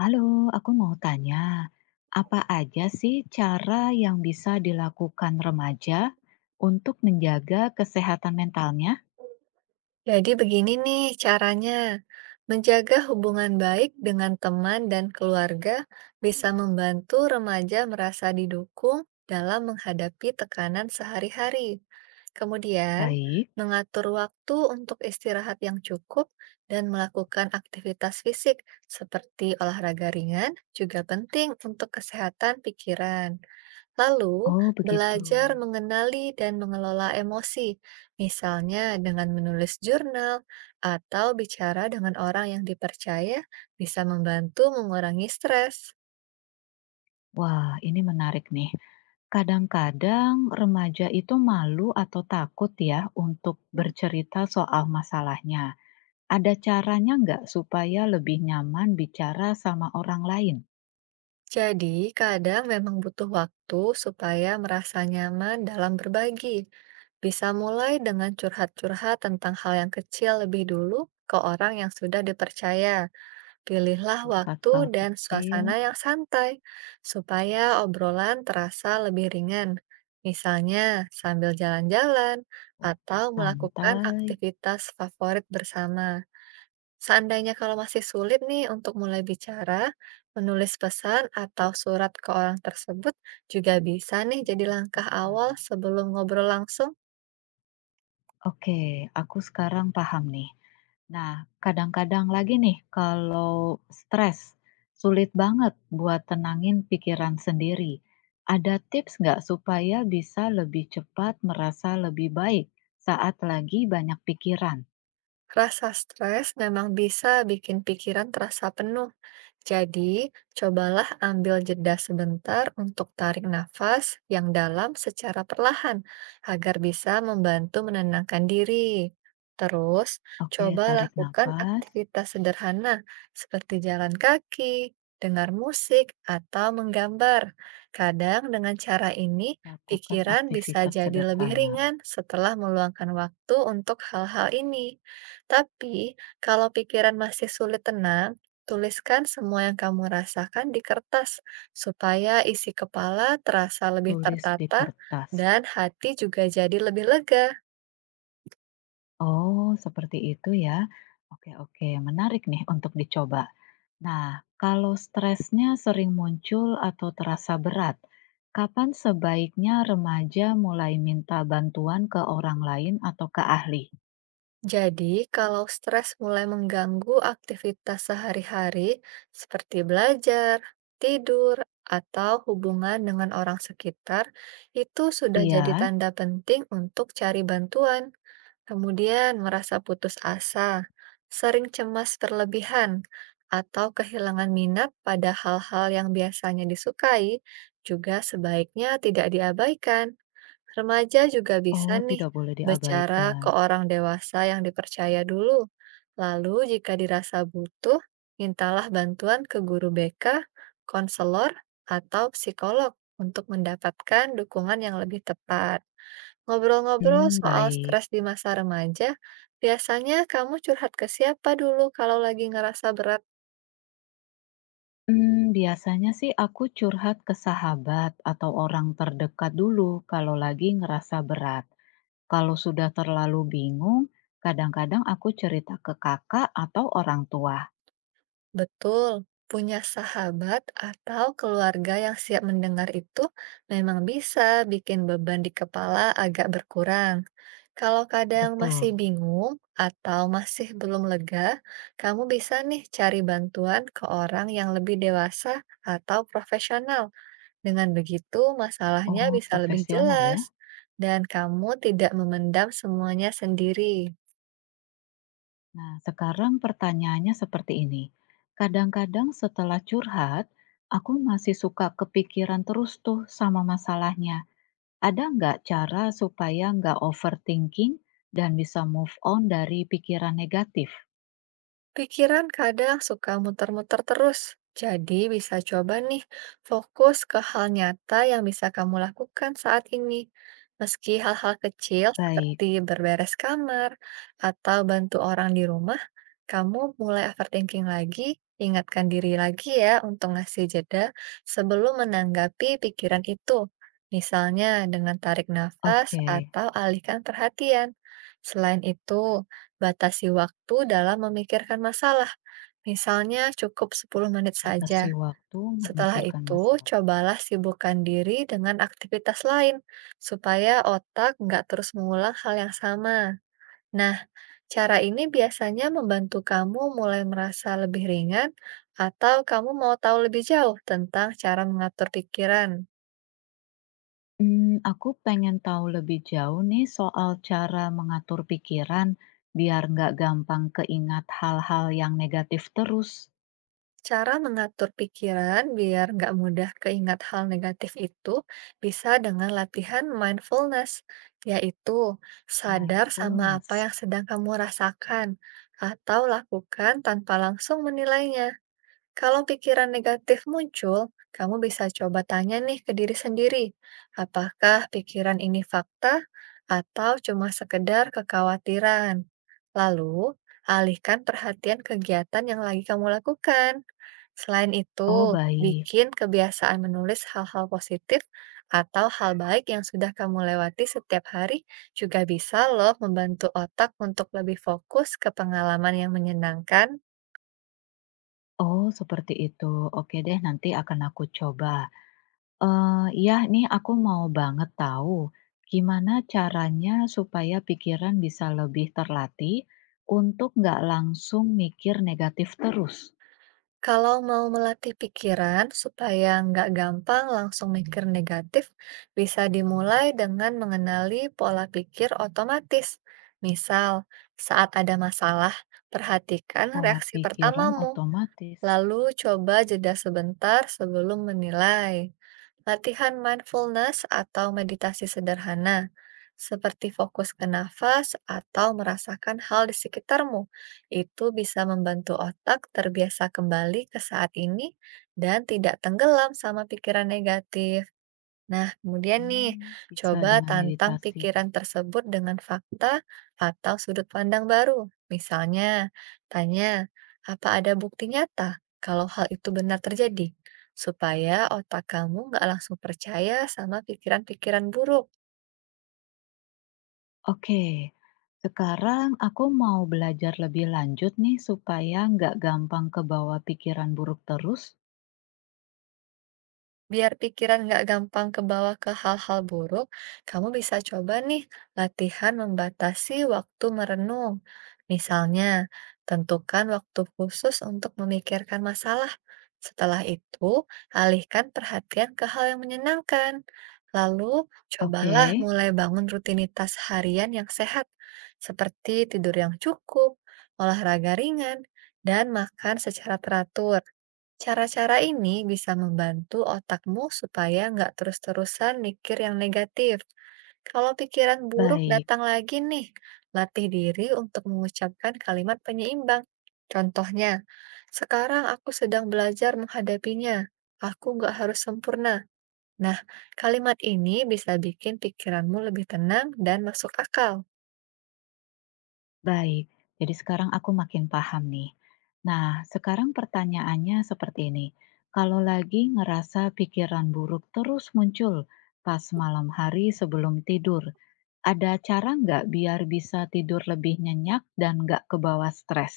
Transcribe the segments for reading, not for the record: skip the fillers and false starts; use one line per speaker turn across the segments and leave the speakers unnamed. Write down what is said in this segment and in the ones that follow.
Halo, aku mau tanya, apa aja sih cara yang bisa dilakukan remaja untuk menjaga kesehatan mentalnya?
Jadi begini nih caranya, menjaga hubungan baik dengan teman dan keluarga bisa membantu remaja merasa didukung dalam menghadapi tekanan sehari-hari. Kemudian,
Baik.
mengatur waktu untuk istirahat yang cukup dan melakukan aktivitas fisik seperti olahraga ringan juga penting untuk kesehatan pikiran. Lalu,
Oh, begitu.
belajar mengenali dan mengelola emosi, misalnya dengan menulis jurnal atau bicara dengan orang yang dipercaya, bisa membantu mengurangi stres.
Wah, ini menarik nih. Kadang-kadang remaja itu malu atau takut ya untuk
Hmm.
bercerita soal masalahnya. Ada caranya nggak supaya lebih nyaman bicara sama orang lain?
Jadi, kadang memang butuh waktu supaya merasa nyaman dalam berbagi. Bisa mulai dengan curhat-curhat tentang hal yang kecil lebih dulu ke orang yang sudah dipercaya. Pilihlah
Curhat
waktu
hal
dan
kecil,
suasana yang santai, supaya obrolan terasa lebih ringan. Misalnya, sambil jalan-jalan
waktu
atau melakukan
santai,
aktivitas favorit bersama. Seandainya kalau masih sulit nih untuk mulai bicara, menulis pesan atau surat ke orang tersebut juga bisa nih jadi
menulis
langkah awal
pesan.
sebelum ngobrol langsung.
Oke, aku sekarang paham nih. Nah, kadang-kadang lagi nih, kalau stres, sulit banget buat tenangin pikiran sendiri. Ada tips nggak supaya bisa lebih cepat merasa lebih baik saat lagi banyak pikiran?
Rasa stres memang bisa bikin pikiran terasa penuh. Jadi, cobalah ambil jeda sebentar untuk tarik nafas yang dalam secara perlahan agar bisa membantu menenangkan diri. Terus,
Oke,
coba
tarik
lakukan
nafas,
aktivitas sederhana seperti jalan kaki, dengar musik, atau menggambar. Kadang dengan cara ini,
lakukan
pikiran bisa
aktivitas
jadi lebih
sederhana,
ringan setelah meluangkan waktu untuk hal-hal ini. Tapi, kalau pikiran masih sulit tenang, tuliskan semua yang kamu rasakan di kertas supaya isi kepala terasa lebih
tulis di
tertata
kertas.
dan hati juga jadi lebih lega.
Oh, seperti itu ya. Oke, oke, menarik nih untuk dicoba. Nah, kalau stresnya sering muncul atau terasa berat, kapan sebaiknya remaja mulai minta bantuan ke orang lain atau ke ahli?
Jadi, kalau stres mulai mengganggu aktivitas sehari-hari seperti belajar, tidur, atau hubungan dengan orang sekitar, itu sudah jadi
Iya,
tanda penting untuk cari bantuan. Kemudian merasa putus asa, sering cemas berlebihan, atau kehilangan minat pada hal-hal yang biasanya disukai, juga sebaiknya tidak diabaikan. Remaja juga bisa
oh
nih
tidak boleh
bicara
diabaikan.
ke orang dewasa yang dipercaya dulu. Lalu jika dirasa butuh, mintalah bantuan ke guru BK, konselor, atau psikolog untuk mendapatkan dukungan yang lebih tepat. Ngobrol-ngobrol
Hmm,
soal
baik.
stres di masa remaja, biasanya kamu curhat ke siapa dulu kalau lagi ngerasa berat?
Hmm, biasanya sih aku curhat ke sahabat atau orang terdekat dulu kalau lagi ngerasa berat. Kalau sudah terlalu bingung, kadang-kadang aku cerita ke kakak atau orang tua.
Betul, punya sahabat atau keluarga yang siap mendengar itu memang bisa bikin beban di kepala agak berkurang. Kalau kadang
Betul.
masih bingung atau masih belum lega, kamu bisa nih cari bantuan ke orang yang lebih dewasa atau profesional. Dengan begitu, masalahnya
Oh,
bisa lebih
profesional
jelas,
ya.
dan kamu tidak memendam semuanya sendiri.
Nah, sekarang pertanyaannya seperti ini. Kadang-kadang setelah curhat, aku masih suka kepikiran terus tuh sama masalahnya. Ada nggak cara supaya nggak overthinking dan bisa move on dari pikiran negatif?
Pikiran kadang suka muter-muter terus, jadi bisa coba nih fokus ke hal nyata yang bisa kamu lakukan saat ini. Meski hal-hal kecil
Baik,
seperti berberes kamar atau bantu orang di rumah, kamu mulai overthinking lagi, ingatkan diri lagi ya untuk ngasih jeda sebelum menanggapi pikiran itu. Misalnya dengan tarik nafas
oke.
atau alihkan perhatian. Selain itu, batasi waktu dalam memikirkan masalah, misalnya cukup 10 menit
Batasi
saja.
waktu
Setelah
memikirkan
itu,
masalah.
cobalah sibukkan diri dengan aktivitas lain, supaya otak nggak terus mengulang hal yang sama. Nah, cara ini biasanya membantu kamu mulai merasa lebih ringan, atau kamu mau tahu lebih jauh tentang cara mengatur pikiran.
Hmm, aku pengen tahu lebih jauh nih soal cara mengatur pikiran biar nggak gampang keingat hal-hal yang negatif terus.
Cara mengatur pikiran biar nggak mudah keingat hal negatif itu bisa dengan latihan mindfulness, yaitu sadar sama apa
Mindfulness.
yang sedang kamu rasakan atau lakukan tanpa langsung menilainya. Kalau pikiran negatif muncul, kamu bisa coba tanya nih ke diri sendiri, apakah pikiran ini fakta atau cuma sekedar kekhawatiran? Lalu, alihkan perhatian kegiatan yang lagi kamu lakukan. Selain
Oh,
itu,
baik.
bikin kebiasaan menulis hal-hal positif atau hal baik yang sudah kamu lewati setiap hari juga bisa loh membantu otak untuk lebih fokus ke pengalaman yang menyenangkan.
Oh, seperti itu. Oke deh, nanti akan aku coba. Eh, ya, nih aku mau banget tahu gimana caranya supaya pikiran bisa lebih terlatih untuk nggak langsung mikir negatif terus.
Kalau mau melatih pikiran supaya nggak gampang langsung mikir negatif, bisa dimulai dengan mengenali pola pikir otomatis. Misal, saat ada masalah, perhatikan
Pola
reaksi
pikiran
pertamamu,
otomatis.
lalu coba jeda sebentar sebelum menilai. Latihan mindfulness atau meditasi sederhana, seperti fokus ke nafas atau merasakan hal di sekitarmu, itu bisa membantu otak terbiasa kembali ke saat ini dan tidak tenggelam sama pikiran negatif. Nah, kemudian nih,
Hmm, bisa
coba
dengan
tantang
meditasi.
pikiran tersebut dengan fakta atau sudut pandang baru. Misalnya, tanya, apa ada bukti nyata kalau hal itu benar terjadi? Supaya otak kamu nggak langsung percaya sama pikiran-pikiran buruk.
Oke, sekarang aku mau belajar lebih lanjut nih supaya nggak gampang ke bawah pikiran buruk terus.
Biar pikiran nggak gampang kebawa ke hal-hal buruk, kamu bisa coba nih latihan membatasi waktu merenung. Misalnya, tentukan waktu khusus untuk memikirkan masalah. Setelah itu, alihkan perhatian ke hal yang menyenangkan. Lalu, cobalah
Oke,
mulai bangun rutinitas harian yang sehat, seperti tidur yang cukup, olahraga ringan, dan makan secara teratur. Cara-cara ini bisa membantu otakmu supaya nggak terus-terusan mikir yang negatif. Kalau pikiran buruk
baik.
datang lagi nih, latih diri untuk mengucapkan kalimat penyeimbang. Contohnya, sekarang aku sedang belajar menghadapinya. Aku nggak harus sempurna. Nah, kalimat ini bisa bikin pikiranmu lebih tenang dan masuk akal.
Baik, jadi sekarang aku makin paham nih. Nah, sekarang pertanyaannya seperti ini. Kalau lagi ngerasa pikiran buruk terus muncul pas malam hari sebelum tidur, ada cara nggak biar bisa tidur lebih nyenyak dan nggak kebawa stres?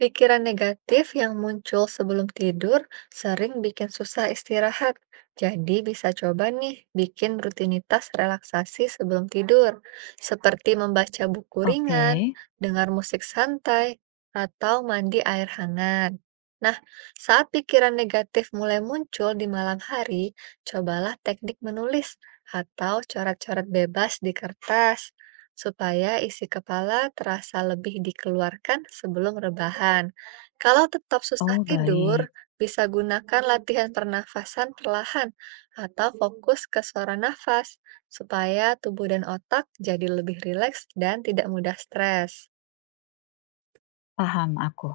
Pikiran negatif yang muncul sebelum tidur sering bikin susah istirahat. Jadi bisa coba nih bikin rutinitas relaksasi sebelum tidur, seperti membaca buku
Oke,
ringan, dengar musik santai, atau mandi air hangat. Nah, saat pikiran negatif mulai muncul di malam hari, cobalah teknik menulis atau coret-coret bebas di kertas supaya isi kepala terasa lebih dikeluarkan sebelum rebahan. Kalau tetap susah
oh baik,
tidur, bisa gunakan latihan pernafasan perlahan atau fokus ke suara nafas, supaya tubuh dan otak jadi lebih rileks dan tidak mudah stres.
paham aku.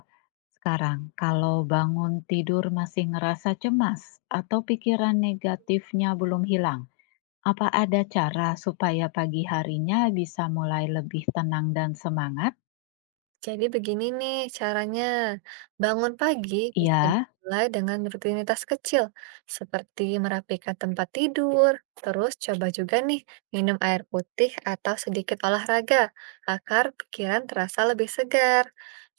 Sekarang, kalau bangun tidur masih ngerasa cemas atau pikiran negatifnya belum hilang, apa ada cara supaya pagi harinya bisa mulai lebih tenang dan semangat?
Jadi begini nih caranya. Bangun pagi bisa
Ya,
dimulai dengan rutinitas kecil, seperti merapikan tempat tidur. Terus coba juga nih minum air putih atau sedikit olahraga, agar pikiran terasa lebih segar.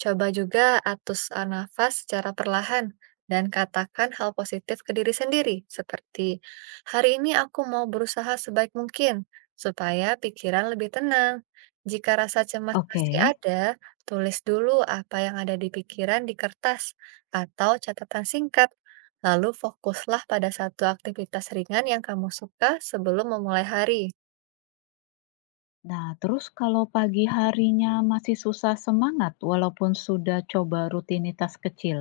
Coba juga atur nafas secara perlahan dan katakan hal positif ke diri sendiri, seperti hari ini aku mau berusaha sebaik mungkin supaya pikiran lebih tenang. Jika rasa cemas
oke.
masih ada, tulis dulu apa yang ada di pikiran di kertas atau catatan singkat. Lalu fokuslah pada satu aktivitas ringan yang kamu suka sebelum memulai hari.
Nah, terus kalau pagi harinya masih susah semangat walaupun sudah coba rutinitas kecil,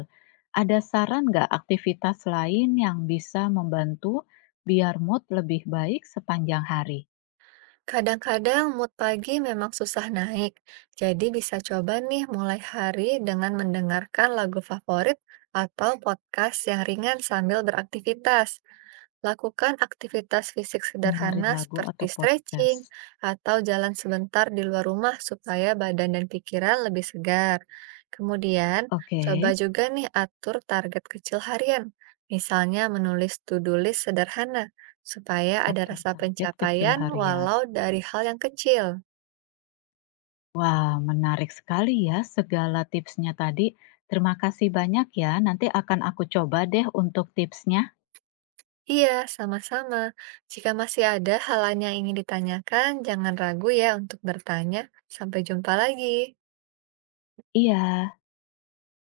ada saran nggak aktivitas lain yang bisa membantu biar mood lebih baik sepanjang hari?
Kadang-kadang mood pagi memang susah naik, jadi bisa coba nih mulai hari dengan mendengarkan lagu favorit atau podcast yang ringan sambil beraktivitas. Lakukan aktivitas fisik
Dengerin
sederhana
lagu atau
seperti stretching
podcast.
atau jalan sebentar di luar rumah supaya badan dan pikiran lebih segar. Kemudian,
Oke,
coba juga nih atur target kecil harian, misalnya menulis to-do list sederhana, supaya ada
atur
rasa
target kecil
pencapaian
harian.
walau dari hal yang kecil.
Wah, menarik sekali ya segala tipsnya tadi. Terima kasih banyak ya. Nanti akan aku coba deh untuk tipsnya.
Iya, sama-sama. Jika masih ada hal lain yang ingin ditanyakan, jangan ragu ya untuk bertanya. Sampai jumpa lagi.
Iya.